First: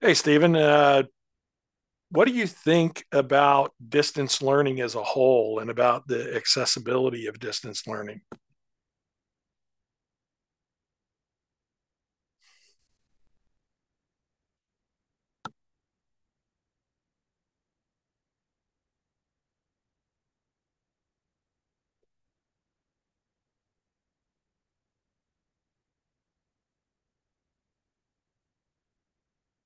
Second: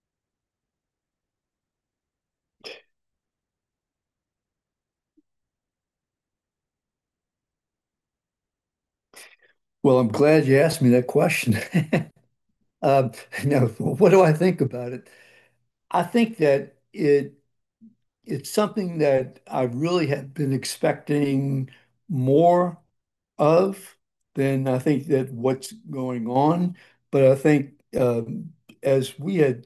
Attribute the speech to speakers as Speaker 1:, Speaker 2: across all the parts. Speaker 1: Hey, Stephen, what do you think about distance learning as a whole and about the accessibility of distance learning?
Speaker 2: Well, I'm glad you asked me that question. Um, Now, what do I think about it? I think that it's something that I really have been expecting more of than I think that what's going on. But I think um, as we had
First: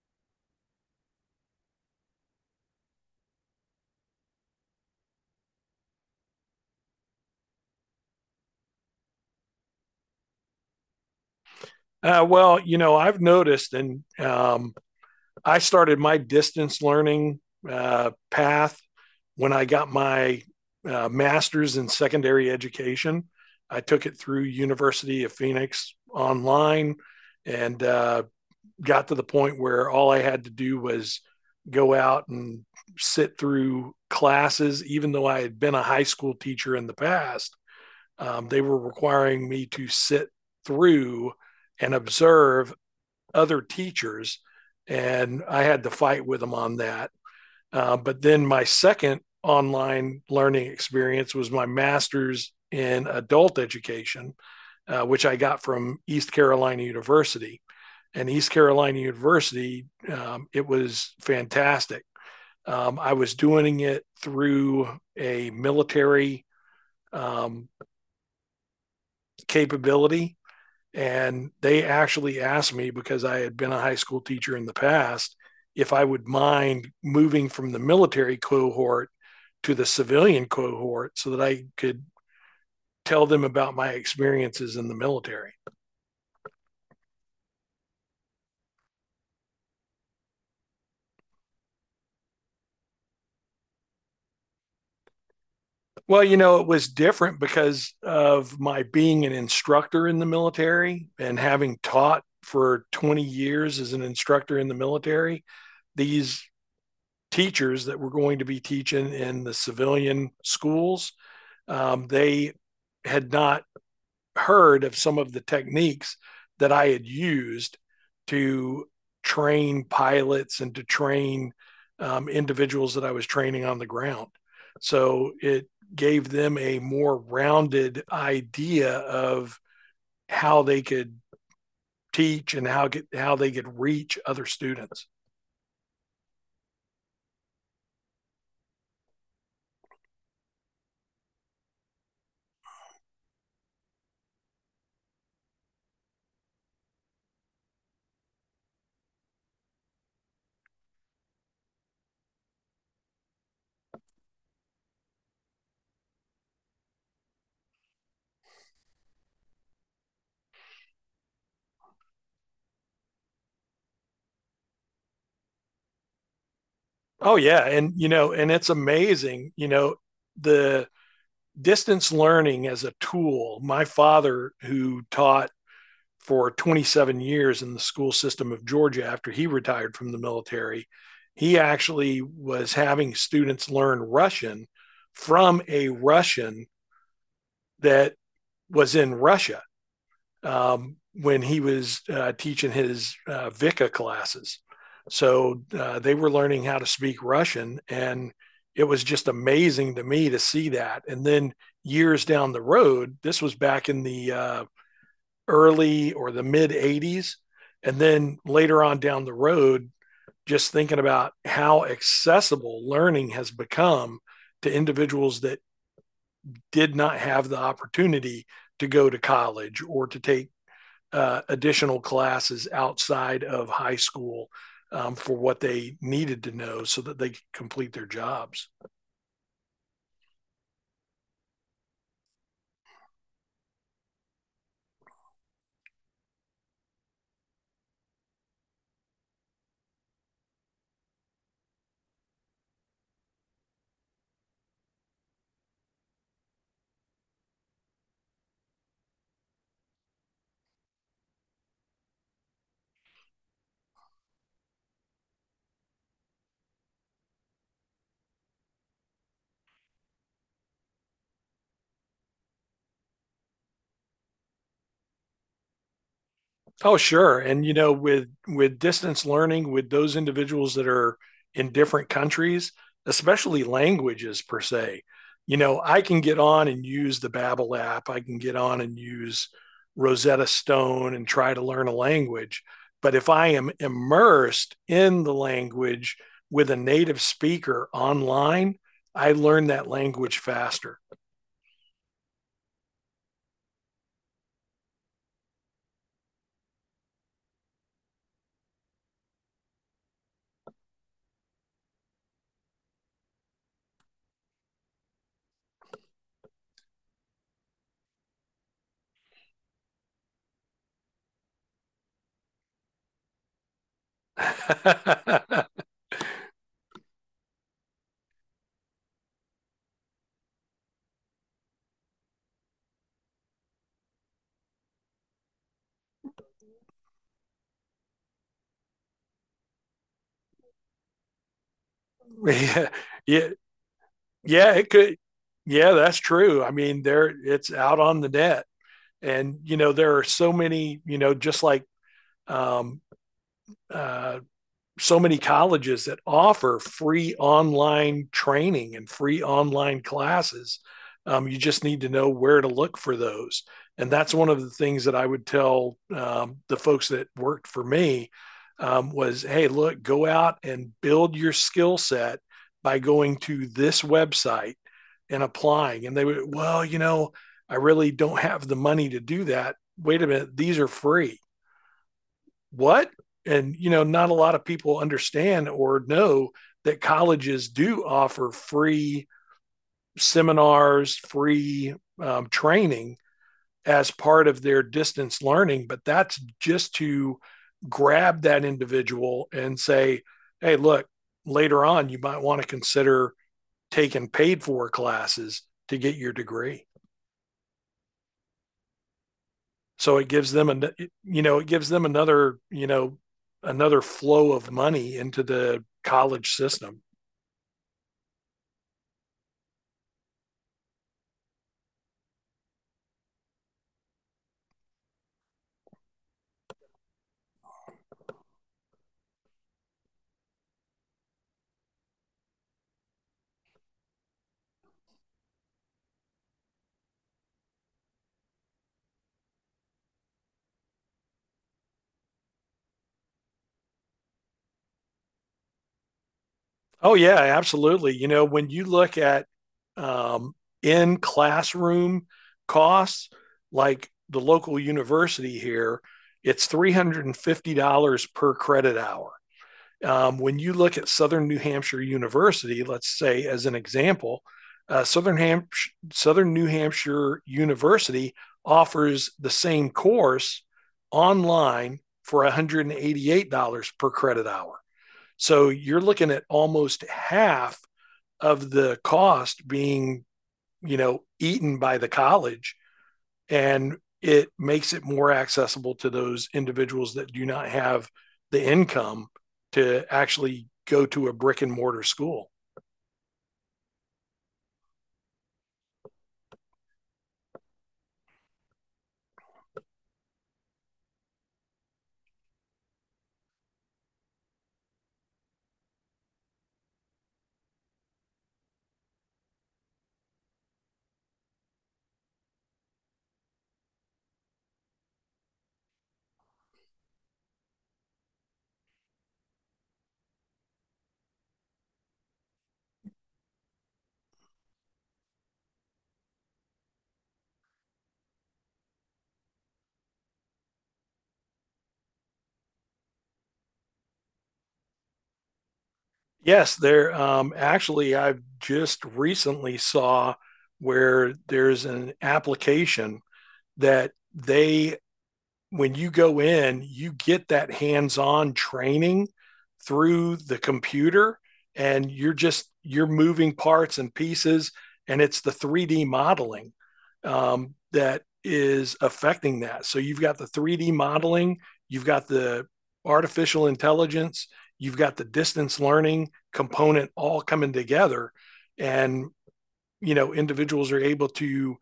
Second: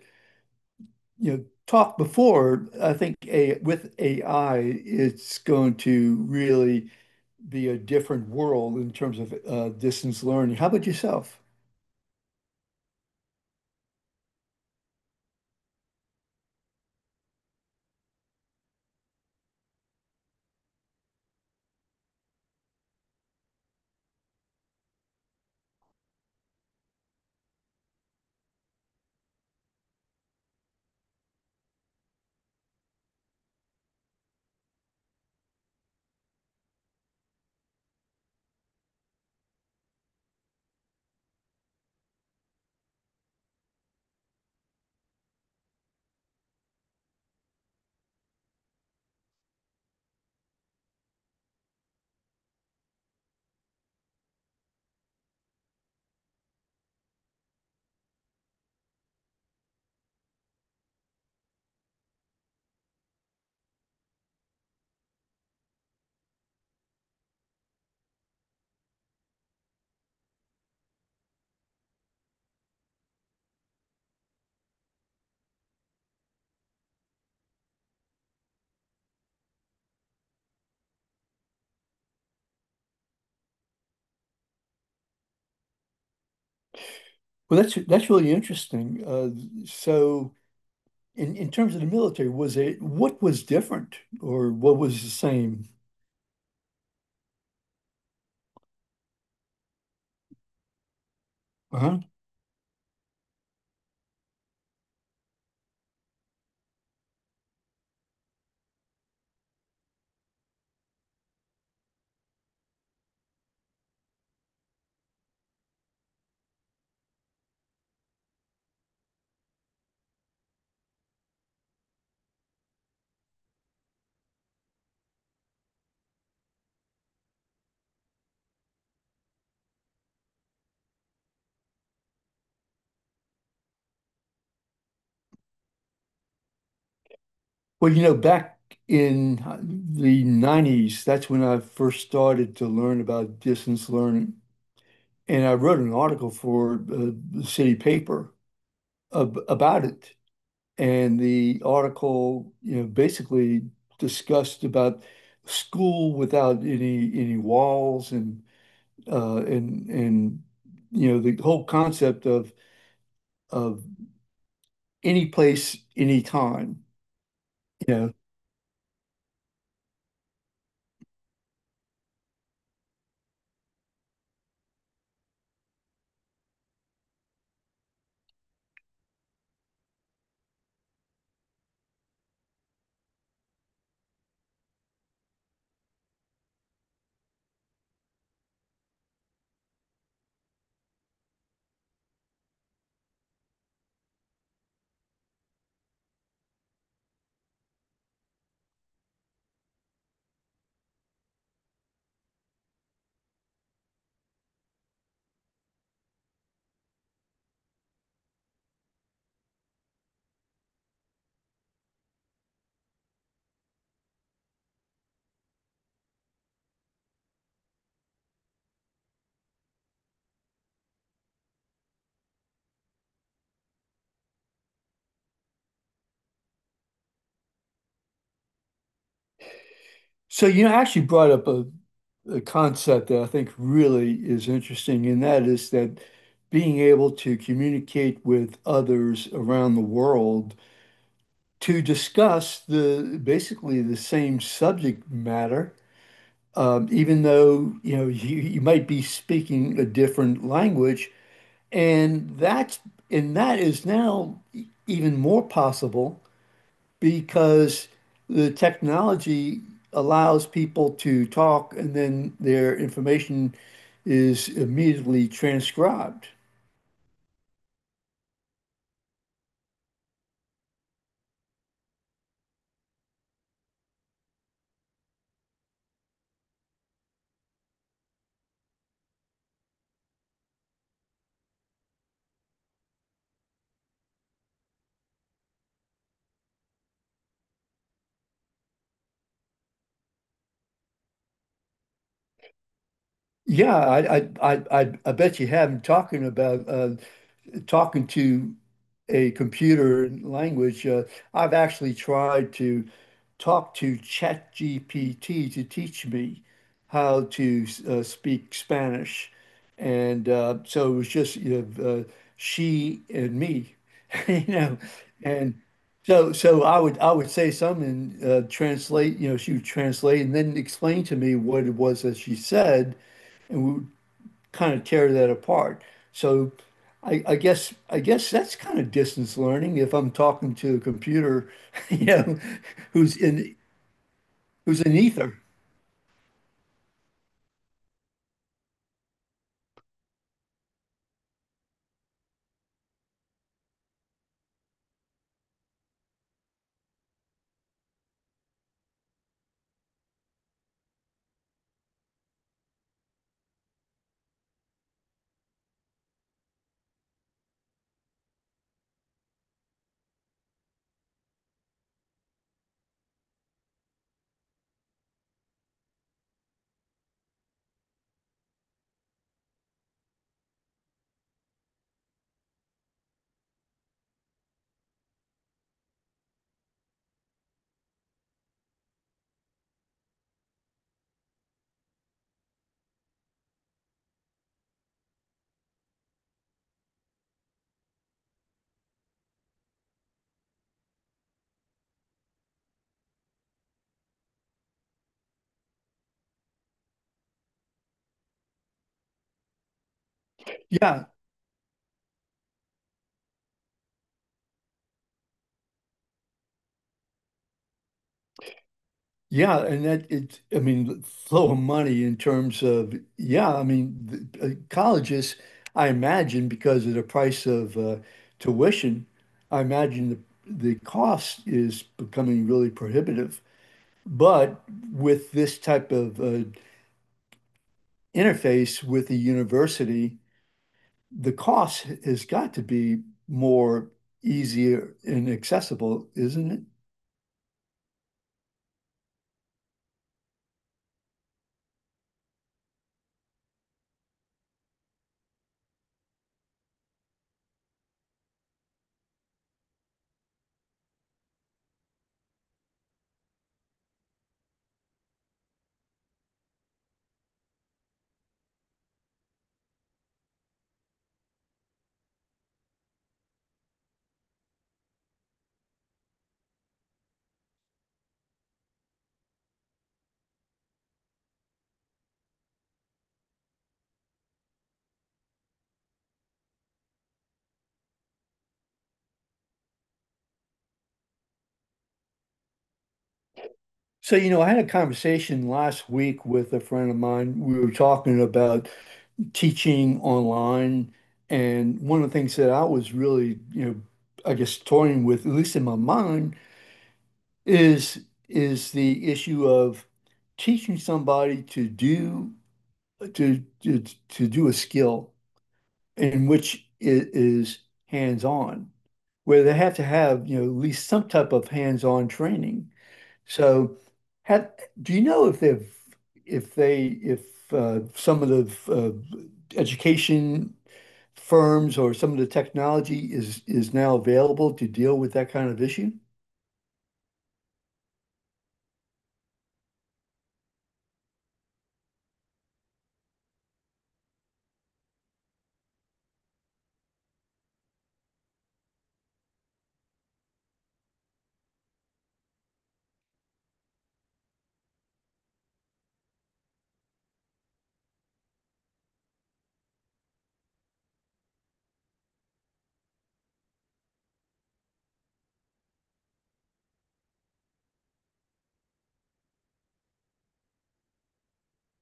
Speaker 2: talked before, I think a with AI, it's going to really be a different world in terms of distance learning. How about yourself?
Speaker 1: Well, you know, I've noticed, and I started my distance learning path when I got my master's in secondary education. I took it through University of Phoenix online, and got to the point where all I had to do was go out and sit through classes, even though I had been a high school teacher in the past. They were requiring me to sit through and observe other teachers, and I had to fight with them on that. But then my second online learning experience was my master's in adult education, which I got from East Carolina University and East Carolina University, it was fantastic. I was doing it through a military um, capability, and they actually asked me because I had been a high school teacher in the past if I would mind moving from the military cohort to the civilian cohort so that I could tell them about my experiences in the military.
Speaker 2: Well, that's really interesting. So, in terms of the military, was it what was different or what was the same?
Speaker 1: Well, you know, it was different because of my being an instructor in the military and having
Speaker 2: Uh-huh.
Speaker 1: taught for 20 years as an instructor in the military. These teachers that were going to be teaching in the civilian schools, they had not heard of some of the techniques that I had used to train pilots and to train individuals that I was training on the ground. So it gave them a more rounded idea of how they could teach and how they could reach other students.
Speaker 2: Well, you know, back in the 90s, that's when I first started to learn about distance learning, and I wrote an article for the city paper ab about it. And the article, you know, basically discussed about school without any walls and uh, and and the whole concept of any place, any time.
Speaker 1: Oh yeah, and
Speaker 2: You
Speaker 1: you
Speaker 2: know,
Speaker 1: know, and it's amazing, you know, the distance learning as a tool. My father who taught for 27 years in the school system of Georgia after he retired from the military. He actually was having students learn Russian from a Russian that was in Russia when he was teaching his VICA classes. So they were learning how to speak Russian. And it was just amazing to me to see that. And then years down the road, this was back in the early or the mid 80s. And then later on down the road, just thinking about how accessible learning has become to individuals that did not have the opportunity to go to college or to take additional classes outside of high school for what they needed to know so that they could complete their jobs.
Speaker 2: so you know, I actually brought up a concept that I think really is interesting, and that is that being able to communicate with others around the world to discuss the basically the same subject matter, even though you know you might be speaking a different language. And that's and that is now even more possible because the technology allows people to talk and then their information is immediately transcribed.
Speaker 1: Oh, sure. And you know, with distance learning, with those individuals that are in different countries, especially languages per se, you know, I can get on and use the Babbel app. I can get on and use Rosetta Stone and try to learn a language. But if I am immersed in the language with a native speaker online, I learn that language faster.
Speaker 2: Yeah, I bet you have been talking about talking to a computer language. I've actually tried to talk to ChatGPT to teach me how to speak Spanish. And so it was just, you know, she and me, you know, and so I would say something and translate, you know, she would translate and then explain to me what it was that she said, and we would kind of tear that apart. So, I guess that's kind of distance learning if I'm talking to a computer, you know,
Speaker 1: Yeah,
Speaker 2: who's
Speaker 1: yeah,
Speaker 2: in
Speaker 1: yeah,
Speaker 2: who's
Speaker 1: it
Speaker 2: in
Speaker 1: could.
Speaker 2: ether.
Speaker 1: Yeah, that's true. I mean, there it's out on the net, and you know there are so many. You know, just like um, uh, so many colleges that offer free online training and free online classes. You just need to know where to look for those. And that's one of the things that I would tell the folks that worked for me was, hey, look, go out and build your skill set by going to this website and applying. And they would, well, you know, I really don't have the money to do that. Wait a minute, these are free what? And, you know, not a lot of people understand or know that colleges do offer free seminars, free training as part of their distance learning, but that's just to grab that individual and say, hey, look, later on, you might want to consider taking paid for classes to get your degree. So it gives them an
Speaker 2: Yeah,
Speaker 1: you know it gives them another another flow of money into the college system.
Speaker 2: yeah, and that it. I mean, flow of money in terms of yeah. I mean, the colleges, I imagine, because of the price of tuition, I imagine the cost is becoming really prohibitive. But with this type of interface with the university, the cost has got to be more easier and accessible, isn't it?
Speaker 1: Oh yeah, absolutely. You know when you look at um, in classroom costs, like the local university here, it's $350 per credit hour. When you look at Southern New Hampshire University, let's say as an example, uh, Southern, Ham- Southern New Hampshire University offers the same course online for $188 per credit hour. So you're looking at almost half of the cost being, you know, eaten by the college and it makes it more accessible to those individuals that do not have the income to actually go to a brick and mortar school.
Speaker 2: So, you know, I had a conversation last week with a friend of mine. We were talking about teaching online. And one of the things that I was really, you know, I guess toying with, at least in my mind, is is the issue of teaching somebody to to, to do a skill in which it is hands-on, where they have to have, you know, at least some type of hands-on training. So, have, do you know if if they, if some of the education firms or some of the technology is now available to deal with that kind of issue?
Speaker 1: Yes, there actually I've just recently saw where there's an application that they when you go in, you get that hands-on training through the computer and you're moving parts and pieces and it's the 3D modeling that is affecting that. So you've got the 3D modeling, you've got the artificial intelligence, you've got the distance learning component all coming together and you know individuals are able to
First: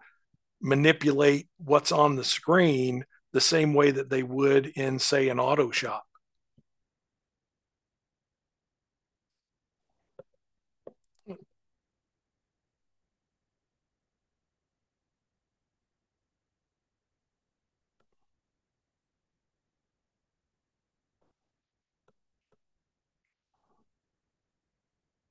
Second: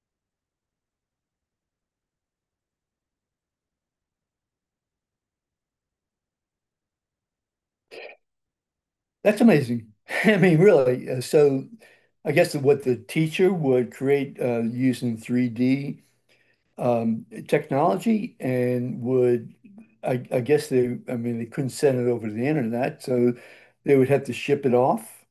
Speaker 1: manipulate what's on the screen the same way that they would in, say, an auto shop.
Speaker 2: That's amazing. I mean, really. I guess what the teacher would create using 3D technology and I guess I mean, they couldn't send it over to the internet, so they would have to ship it off.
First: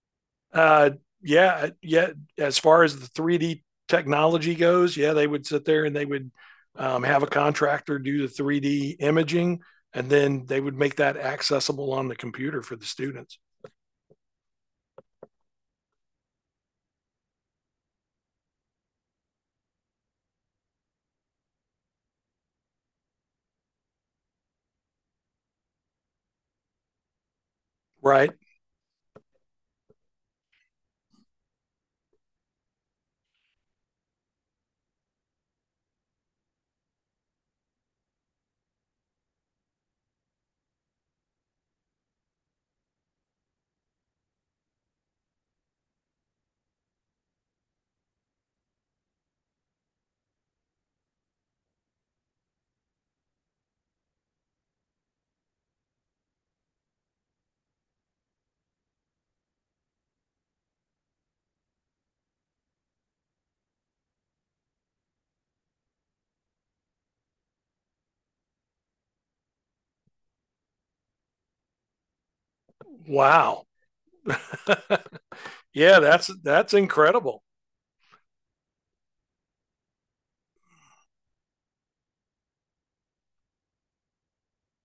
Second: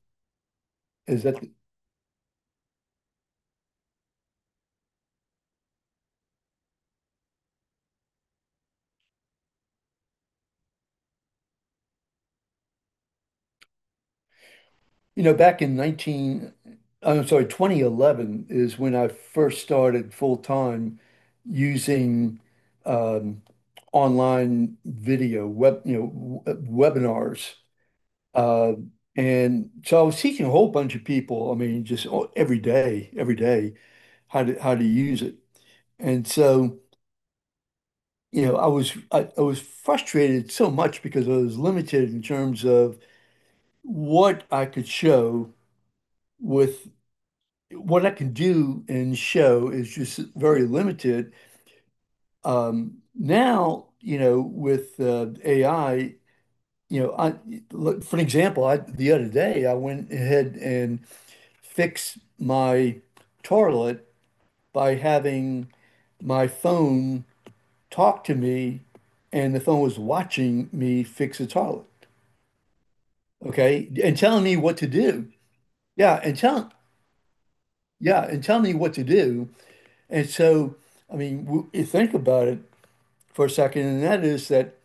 Speaker 1: Uh,
Speaker 2: Is that,
Speaker 1: yeah, yeah. As far as the 3D technology goes, yeah, they would sit there and they would have a contractor do the 3D imaging, and then they would make that accessible on the computer for the students.
Speaker 2: you know, I'm sorry, 2011 is when I first started full time using um, online video, web, you know, webinars.
Speaker 1: Right.
Speaker 2: Uh, and so I was teaching a whole bunch of people, I mean, just every day, how to use it. And so, you know, I was frustrated so much because I was limited in terms of what I could show with what I can do and show is just very limited. Now, you know, with AI, you know, I look, for an example, I the other day I went ahead and fixed my toilet by having my phone talked to me and the phone was watching me fix a toilet.
Speaker 1: Wow.
Speaker 2: Okay. And telling me what to do.
Speaker 1: Yeah,
Speaker 2: Yeah.
Speaker 1: that's incredible.
Speaker 2: And tell me what to do. And so, I mean, you think about it for a second, and that is that,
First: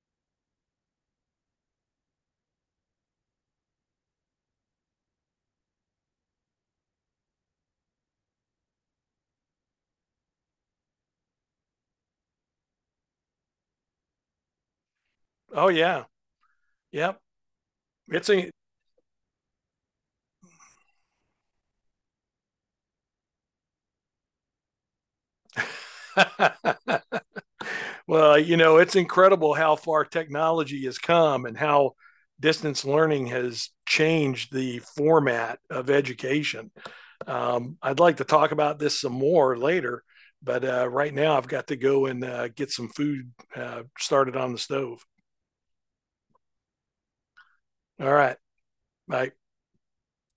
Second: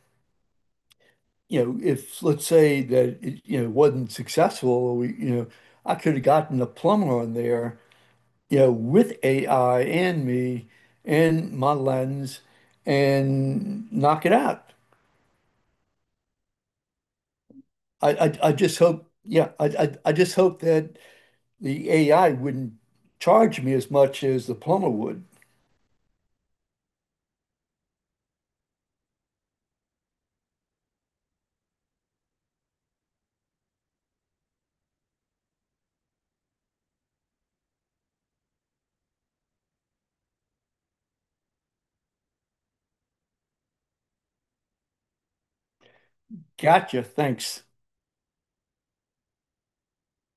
Speaker 2: you know, if let's say that it, you know, wasn't successful, or we, you know, I could have gotten a plumber on there, you know, with AI and me and my lens and knock it out.
Speaker 1: Oh yeah. Yep. It's
Speaker 2: I just hope, yeah, I just hope that the AI wouldn't charge me as much as the plumber would.
Speaker 1: a Well, you know, it's incredible how far technology has come and how distance learning has changed the format of education. I'd like to talk about this some more later, but right now I've got to go and get some food started on the stove.
Speaker 2: Gotcha. Thanks.
Speaker 1: All right. Bye.